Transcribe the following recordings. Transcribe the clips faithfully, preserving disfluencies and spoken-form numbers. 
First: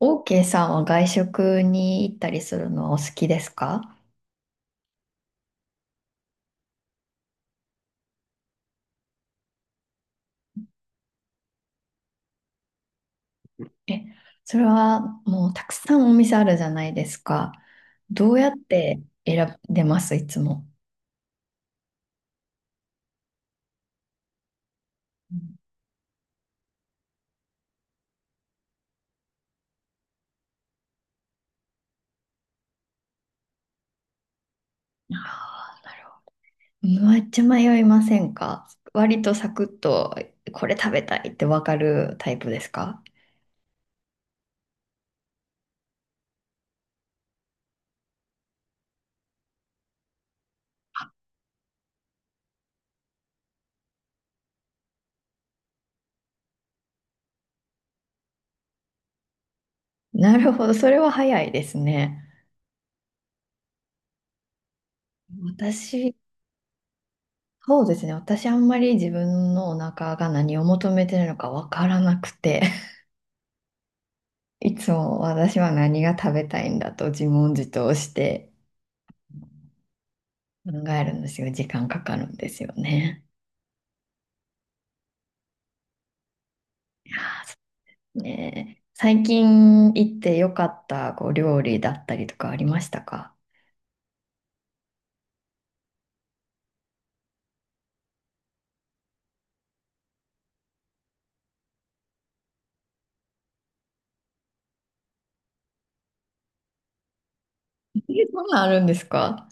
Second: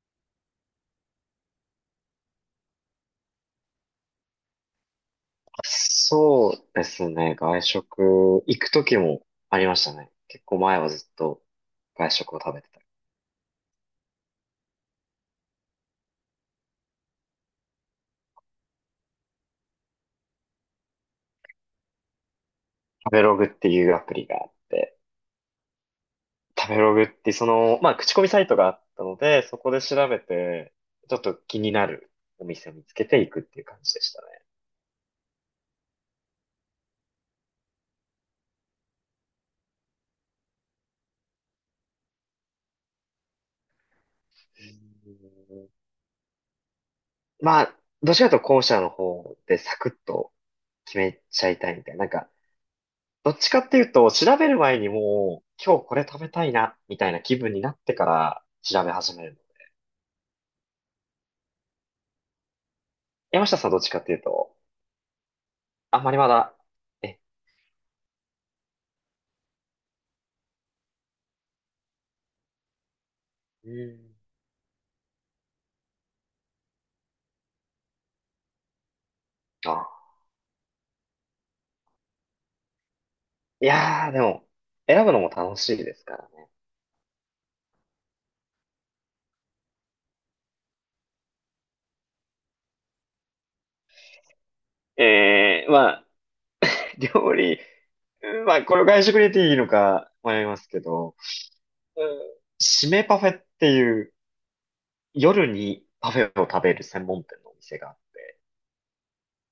OK さんは外食に行ったりするのはお好きですか？そうですね。外食、行く時もありましたね。結構前はずっと外食を食べてた。え、それはもうたくさんお店あるじゃないですか。どうやって選んでますいつも？食べログっていうアプリがあって、うん。食べログってその、まあ、口コミサイトがあったので、そこで調べて、ちょっと気になるお店を見つけていくっていう感じでしたね。あー、なるほど。めっちゃ迷いませんか？割とサクッとこれ食べたいってわかるタイプですか？うんまあ、どちらかというと後者の方でサクッと決めちゃいたいみたいな。なんか、どっちかっていうと、調べる前にもう、今日これ食べたいな、みたいな気分になってから調べ始める。なるほど、それは早いですね。山下さんどっちかっていうと、あんま私、りまだ、え、そうですね。私あんまり自分のお腹が何を求めてるのかわからなくて。うーん。いつも私は何が食べたいんだと自問自答してあ、考えるんですよ。時間かかるんですよね。いやー、でも、選ぶのも楽しいですからね。いやー、そうね。最近行ってよかったこう料理だったりとかありましたか？えー、まあ、料理、うんまあ、これを外食に入れていいのか迷いますけど、うん、締めパフェっていう、夜にパフェを食べる専門店のお店があっえ、て、そんなんあるんですか？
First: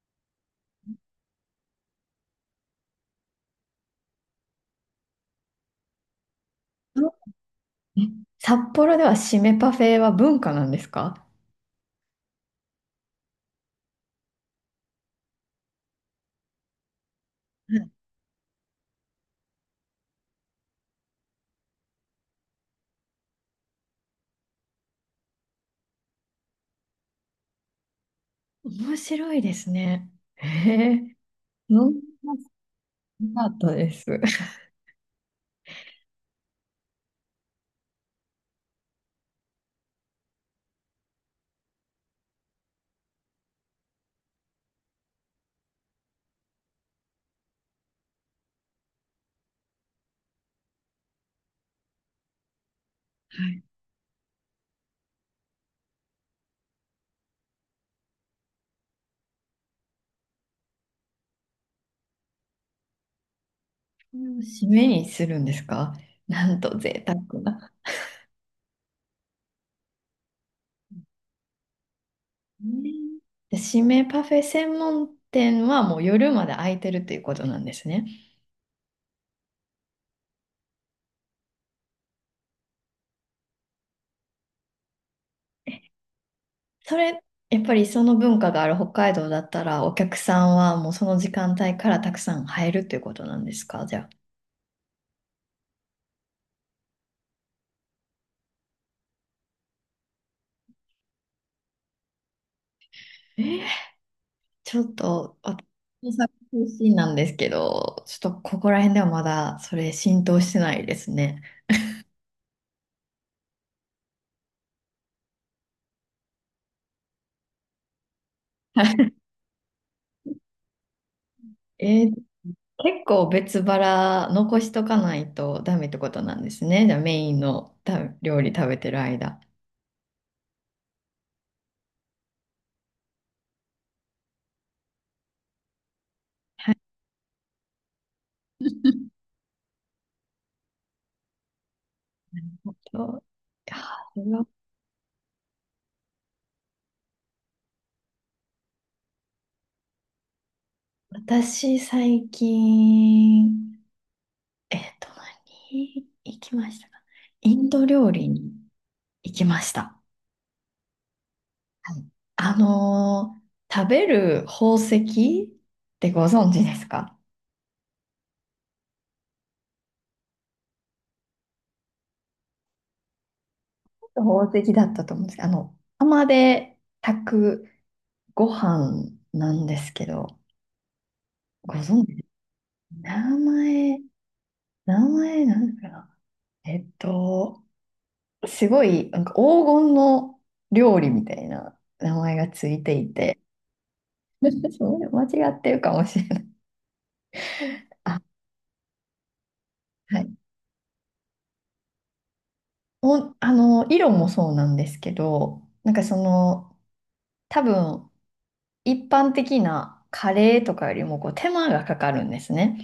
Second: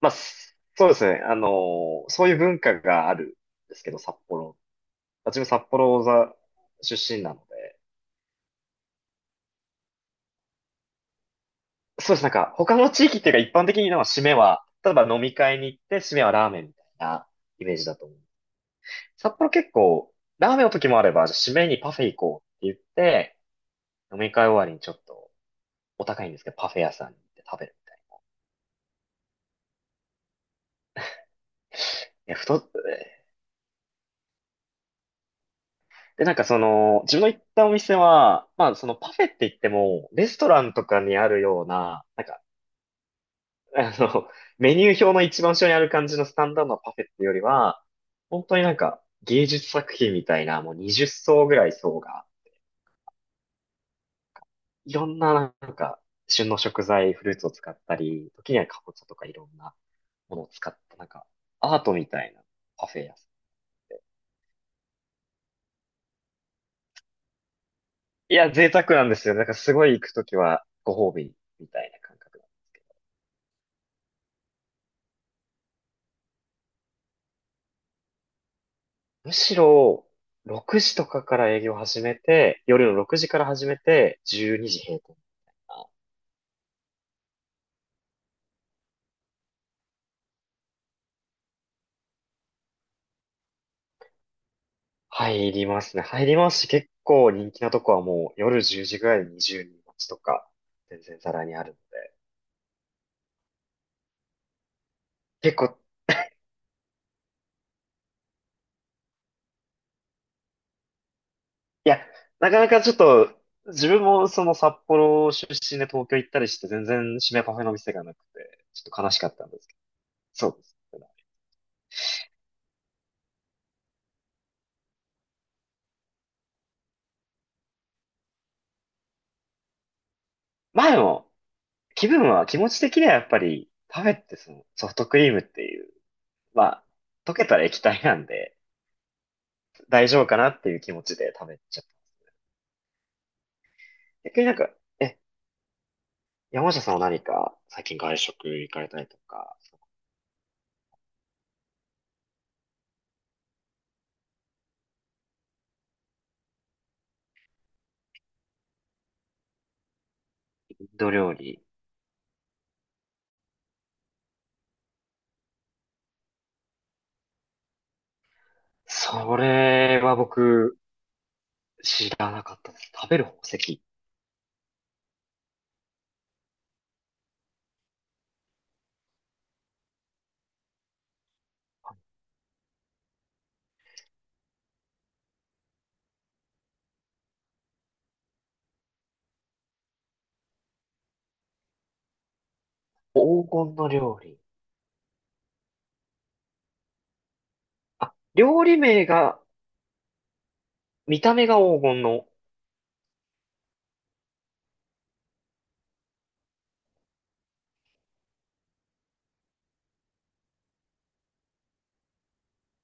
まあ、そうですね、あのーそういう文化があるんですけど、札幌自分札幌座出身なので。え、札幌では締めパフェは文化なんですか？そうです。なんか、他の地域っていうか一般的に、なんか締めは、例えば飲み会に行って締めはラーメンみたいなイメーうジん、だと思う。札幌結構、ラーメンの時もあれば、じゃあ締めにパフェ行こうって言って、飲み会終わりにちょっとお高いんですけど、パフェ屋さんに行って食べるみたい面白いですね。へえ、飲んだな。いや、こ太っ、となかったです。はで、なんかその、自分の行ったお店は、まあそのパフェって言っても、レストランとかにあるような、なんかあの、メニュー表の一番後ろにある感じのスタンダードなパフェっていうよりは、本当になんか芸術作品みたいな、もうにじっ層ぐらい層が、い。いろんな、なんか旬の食材、フルーツを使ったり、時にはカボチャとかいろんなものを使った、なんかアートみたいなパフェ屋さこれを締めにするんですか？なんと贅沢な。ん。いや、贅沢なんですよ。なんかすごい行くときはご褒美みたいな感覚だ。ね。で、締めパフェ専門店はもう夜まで開いてるということなんですね。むしろ、ろくじとかから営業始めて、夜のろくじから始めて、じゅうにじ閉店。それ、やっぱりその文化がある北海道だったら、お客さんはもうその時間帯からたくさん入るということなんですかじゃあ。入りますね。入りますし、結構人気なとこはもう夜じゅうじぐらいでにじゅうにん待ちとか、全然ざらにあるので。えーちょっと、結私構、大阪出身なんですけど、ちょっとここら辺ではまだそれ浸透してないですね。いや、なかなかちょっと、自分もその札幌出身で東京行ったりして全然締めパフェの店がなくて、ちょっと悲し かったんですけど。そうです。えー結構別腹残しとかないとダメってことなんですね。じゃあメインのた料理食べてる間。まあでも、気分は、気持ち的にはやっぱり、パフェってそのソフトクリームっていう、はまい。あ、溶けたら液体なんで、大丈夫かなっていう気持ちで食べちゃった。と、いや逆うになんか、え、山下さんは何か最近外食行かれたりとか。私、最近、えっと、何行きましたか？インド料理に行きました。インド料理。はい。あのー食べる宝石ってご存知ですか？それは僕知らなかったです。食べる宝石。宝石だったと思うんですけど、あの、釜で炊くご飯なんですけど、ご存知です？名前、名前なんだかな。えっと、すごい、なんか黄金の料理みたいな名前がついていて、黄金の料理。そう、間違ってるかもしれない。あ、あ、料理名が、はい。見た目が黄金の。お、あの、色もそうなんですけど、なんかその、多分、一般的なカレーとかよりもこう手間がかかるんですね。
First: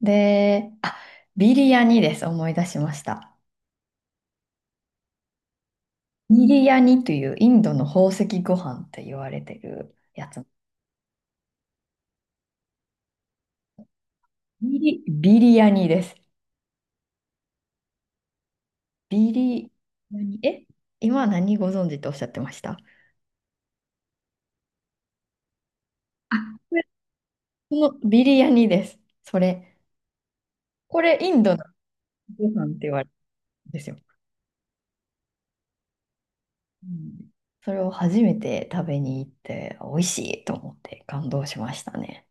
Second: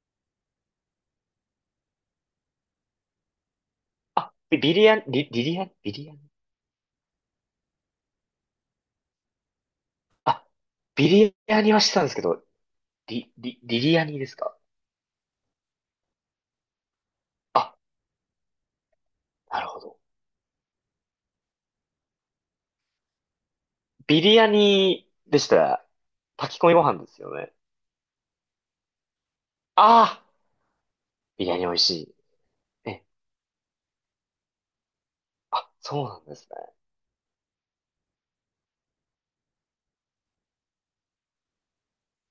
で、あ、ビリヤニです。思い出しました。あ、ビビリヤニ、リ、リリヤニ、ビリヤニ。ビリヤニというインドの宝石ご飯って言われてるやつ。あ、ビリヤニはしてたんですけど、リ、リ、リリヤニですか。ビリ、ビリヤニです。あ、ビなるリほど。ヤニ、え、今何ご存知とおっしゃってました？ビリヤニでしたら、あ、炊き込みこごれ、飯ですよね。そのビリヤニです。それ。ああ、これ、インビリドヤのニ美味しい。ご飯って言わえ、れるんですよ。あ、そうなんですね。うん。それを初めて食べに行って、美味しいと思って感動しましたね。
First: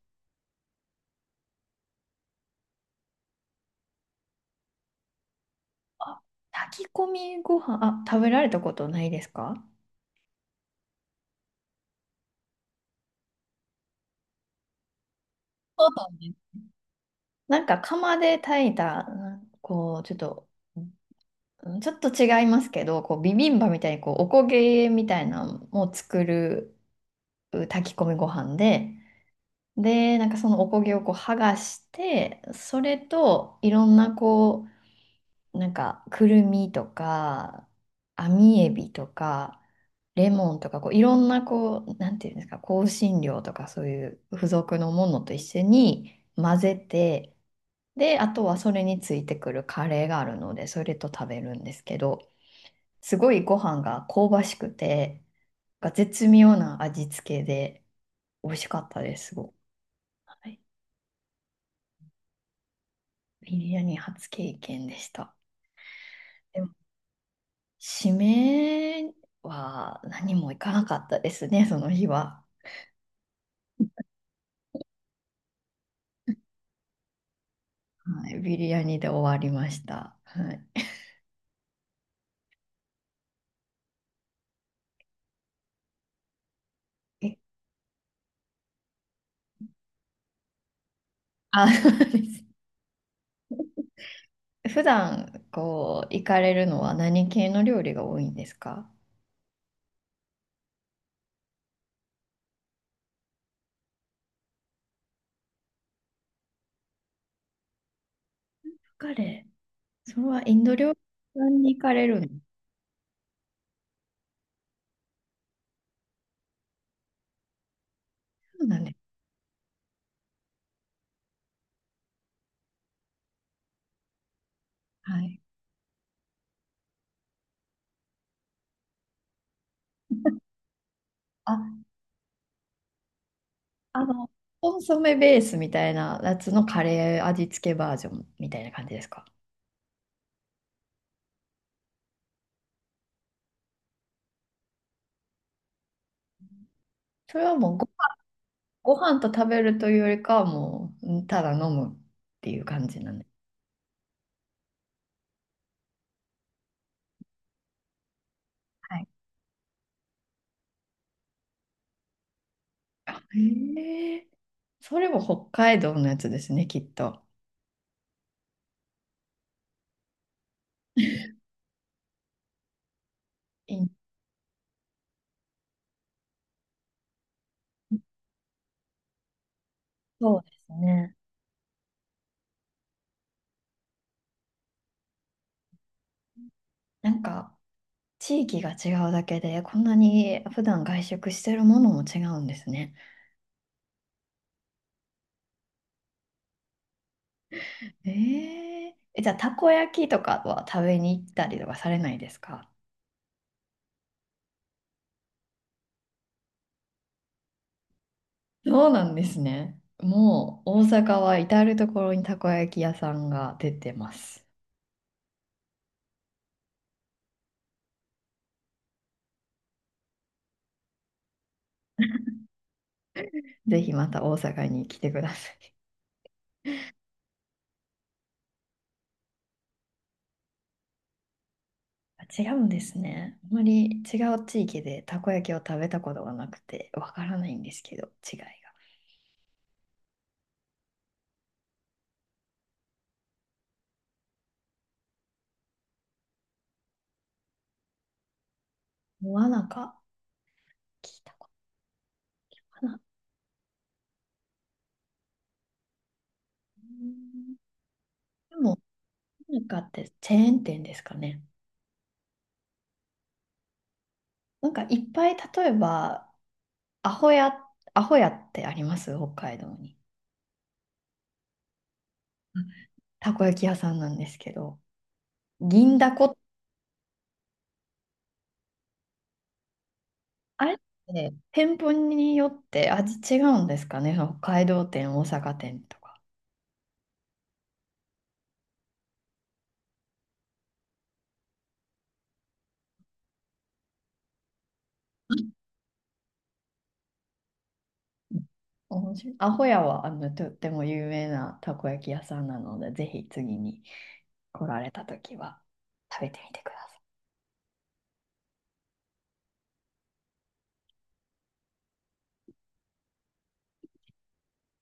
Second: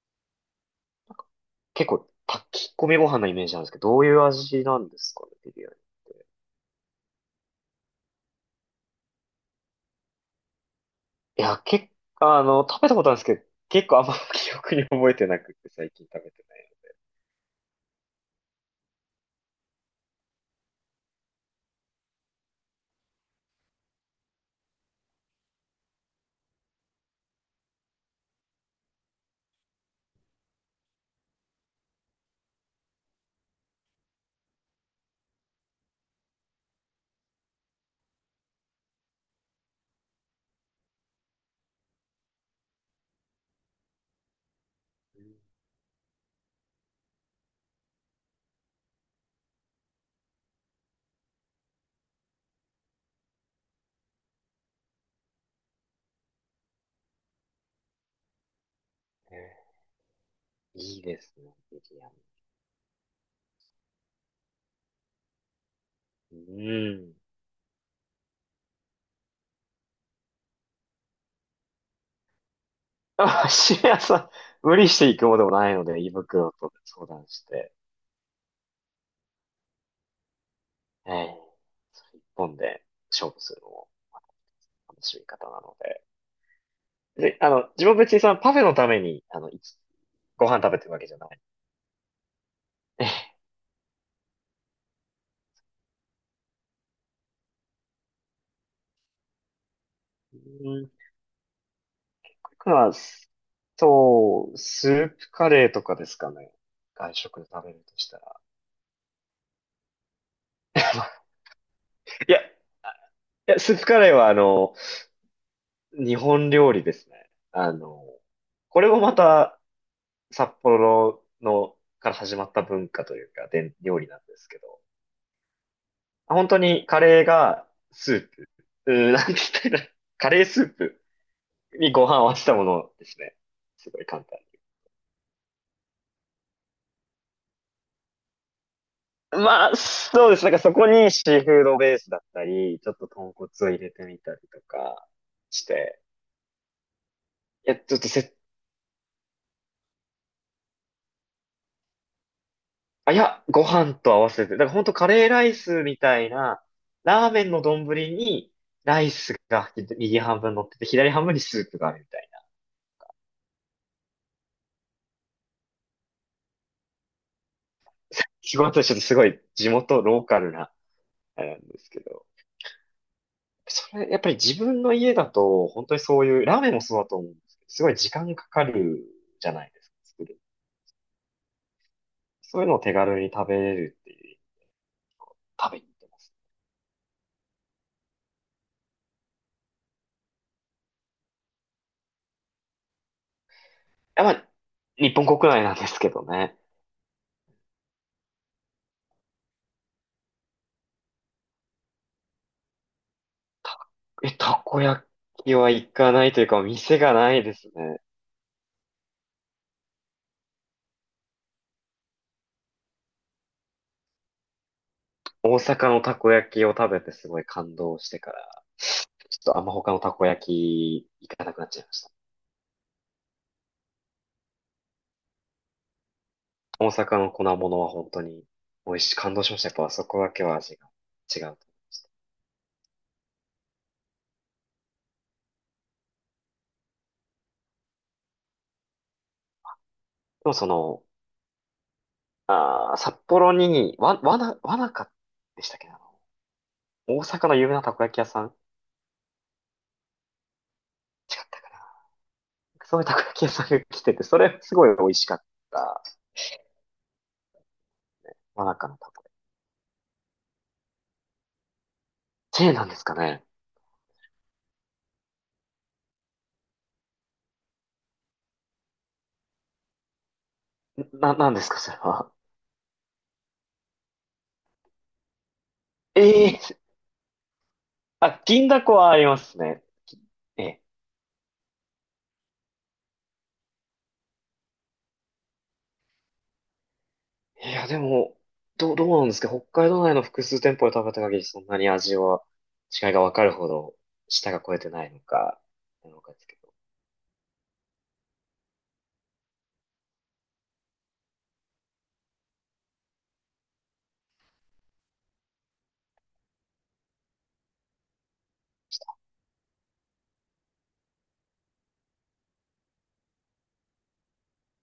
結構炊き込みご飯のイメージなんですけど、どういう味なんですかね、ビリヤニ。あ、炊き込みご飯、あ、食べられたことないですか？いや、結構、あの、食べたことあるんですけど、結構あんま 記憶に覚えてなくて、そう最近なん食べでてす。ない。なんか釜で炊いた、なんこう、ちょっと、うん、ちょっと違いますけど、こうビビンバみたいにこうおこげみたいなのを作るう炊き込みご飯で、で、なんかそのおこげをこう剥がして、それといろんなこう、なんかくるみとか、網エビとか、レモンとかこういろんなこう、なんていうんですか、香辛料とかそういう付属のもうのとん、一緒に混ぜて、で、あとはそれについてくるカレーがあるので、それと食べるんですけど、すごいご飯が香ばしくて、が絶妙な味付けで美味しかったです、すごく。えはい、ー、いいですね、ビリヤビリヤニ初経験でした。でニ。も、うん。締めは何もいかなかったですね、その日は。あ、シリアさん、無理していくものでもないので、胃袋と相談して、はい、ビリヤニで終わりました。はええ、それ一本で勝負するのも楽しみ方なので。い。で、えあの、自分は別にそのパフェのために、あの、いつご飯食べてるわけじゃない。あ、そうです。え。普段こう行かれるのは何系の料理が多いんですか？僕は、そう、スープカレーとかですかね。外食で食べるとしたら。カレー、それはインド料理 屋さんに行かれるの？いそや、いや、スープカレーはあの、日本料理ですね。あの、うなこんれです。もまた札幌の、から始まった文化というか、伝料理なんですけど、はい。本当にカレーがスープ、うーん、なんて言ったらいいの、カレースープあ、にご飯を合わせたものですね。すごあい簡の、単。コンソメベースみたいなやつのカレー味付けバージョンみたいな感じですか？まあ、そうです。なんかそこにシーフードベースだったり、ちょっと豚骨を入れてみたりとかして、それはいもや、うごちょっとせ、ご飯と食べるというよりかはもう、うん、ただ飲むっていう感じなあ、いんで。や、ご飯と合わせて、だから本当カレーライスみたいな、ラーメンの丼に、はラい。イスが右半分乗ってて、左半分にスープがあるみたいな。あ、へえ。それも北海道のやつですね、きっと。仕事はちょっとすごい地元ローカルな、あれなんですけど。いい、それ、やっぱり自分の家だと、本当にそういう、ラーメンもそうだと思うんですけど、すごい時間かかるじゃないですか、作そる。うですね。そういうのを手軽に食べれるっていう食べに行ってます。なんか、地域が違うだけで、こんなに普段外食してるものも違うんですね。やっぱ、日本国内なんですけどね。えー、え、じゃあ、たこ焼きとかは食べに行ったりとかされないですか？たえ、たこ焼きは行かないというか、店がないですね。そうなんですね。もう、大阪は至る所にたこ焼き屋さんが出てます。大阪のたこ焼きを食べてすごい感動してから、ちょっとあんま他のたこ焼き行かなくなっちゃいました。ぜひまた大阪に来てください。大阪の粉物は本当に美味しい、感動しました。やっぱあそこだけは味が違うと思いました。であ、違うんですね。あまり違う地域でたこ焼きを食べたことがなくてわからないんですけど、違いが。もその、あー札幌に、わ、わな、わなかでしたっけな、あの大阪の有名なたこ焼き屋さん、違っモアナカ聞いたたこかな、とかなそうい。いうたこ焼き屋さんが来てて、それすごい美味しかった。うん。で真も、中のたこ焼モアナカってチェーン店ですかね。き。チェーンなんですかね。なんかいっぱい、例えば、アホや、アホやってあります北海道に。な、なんですか、それは。うん、たこ焼き屋さんなんですけど、銀だこ、ええ、あ、銀だこはありますね。あれっえて店舗によって味違うんですかね、その北海道店、大阪店とか。え。いや、でも、どう、どうなんですか、北海道内の複数店舗で食べた限りそんなに味は違いが分かるほど舌が超えてないのか、なのかですけど。面白い。アホヤはあのとっても有名なたこ焼き屋さんなので、ぜひ次に来られた時は食べてみてください。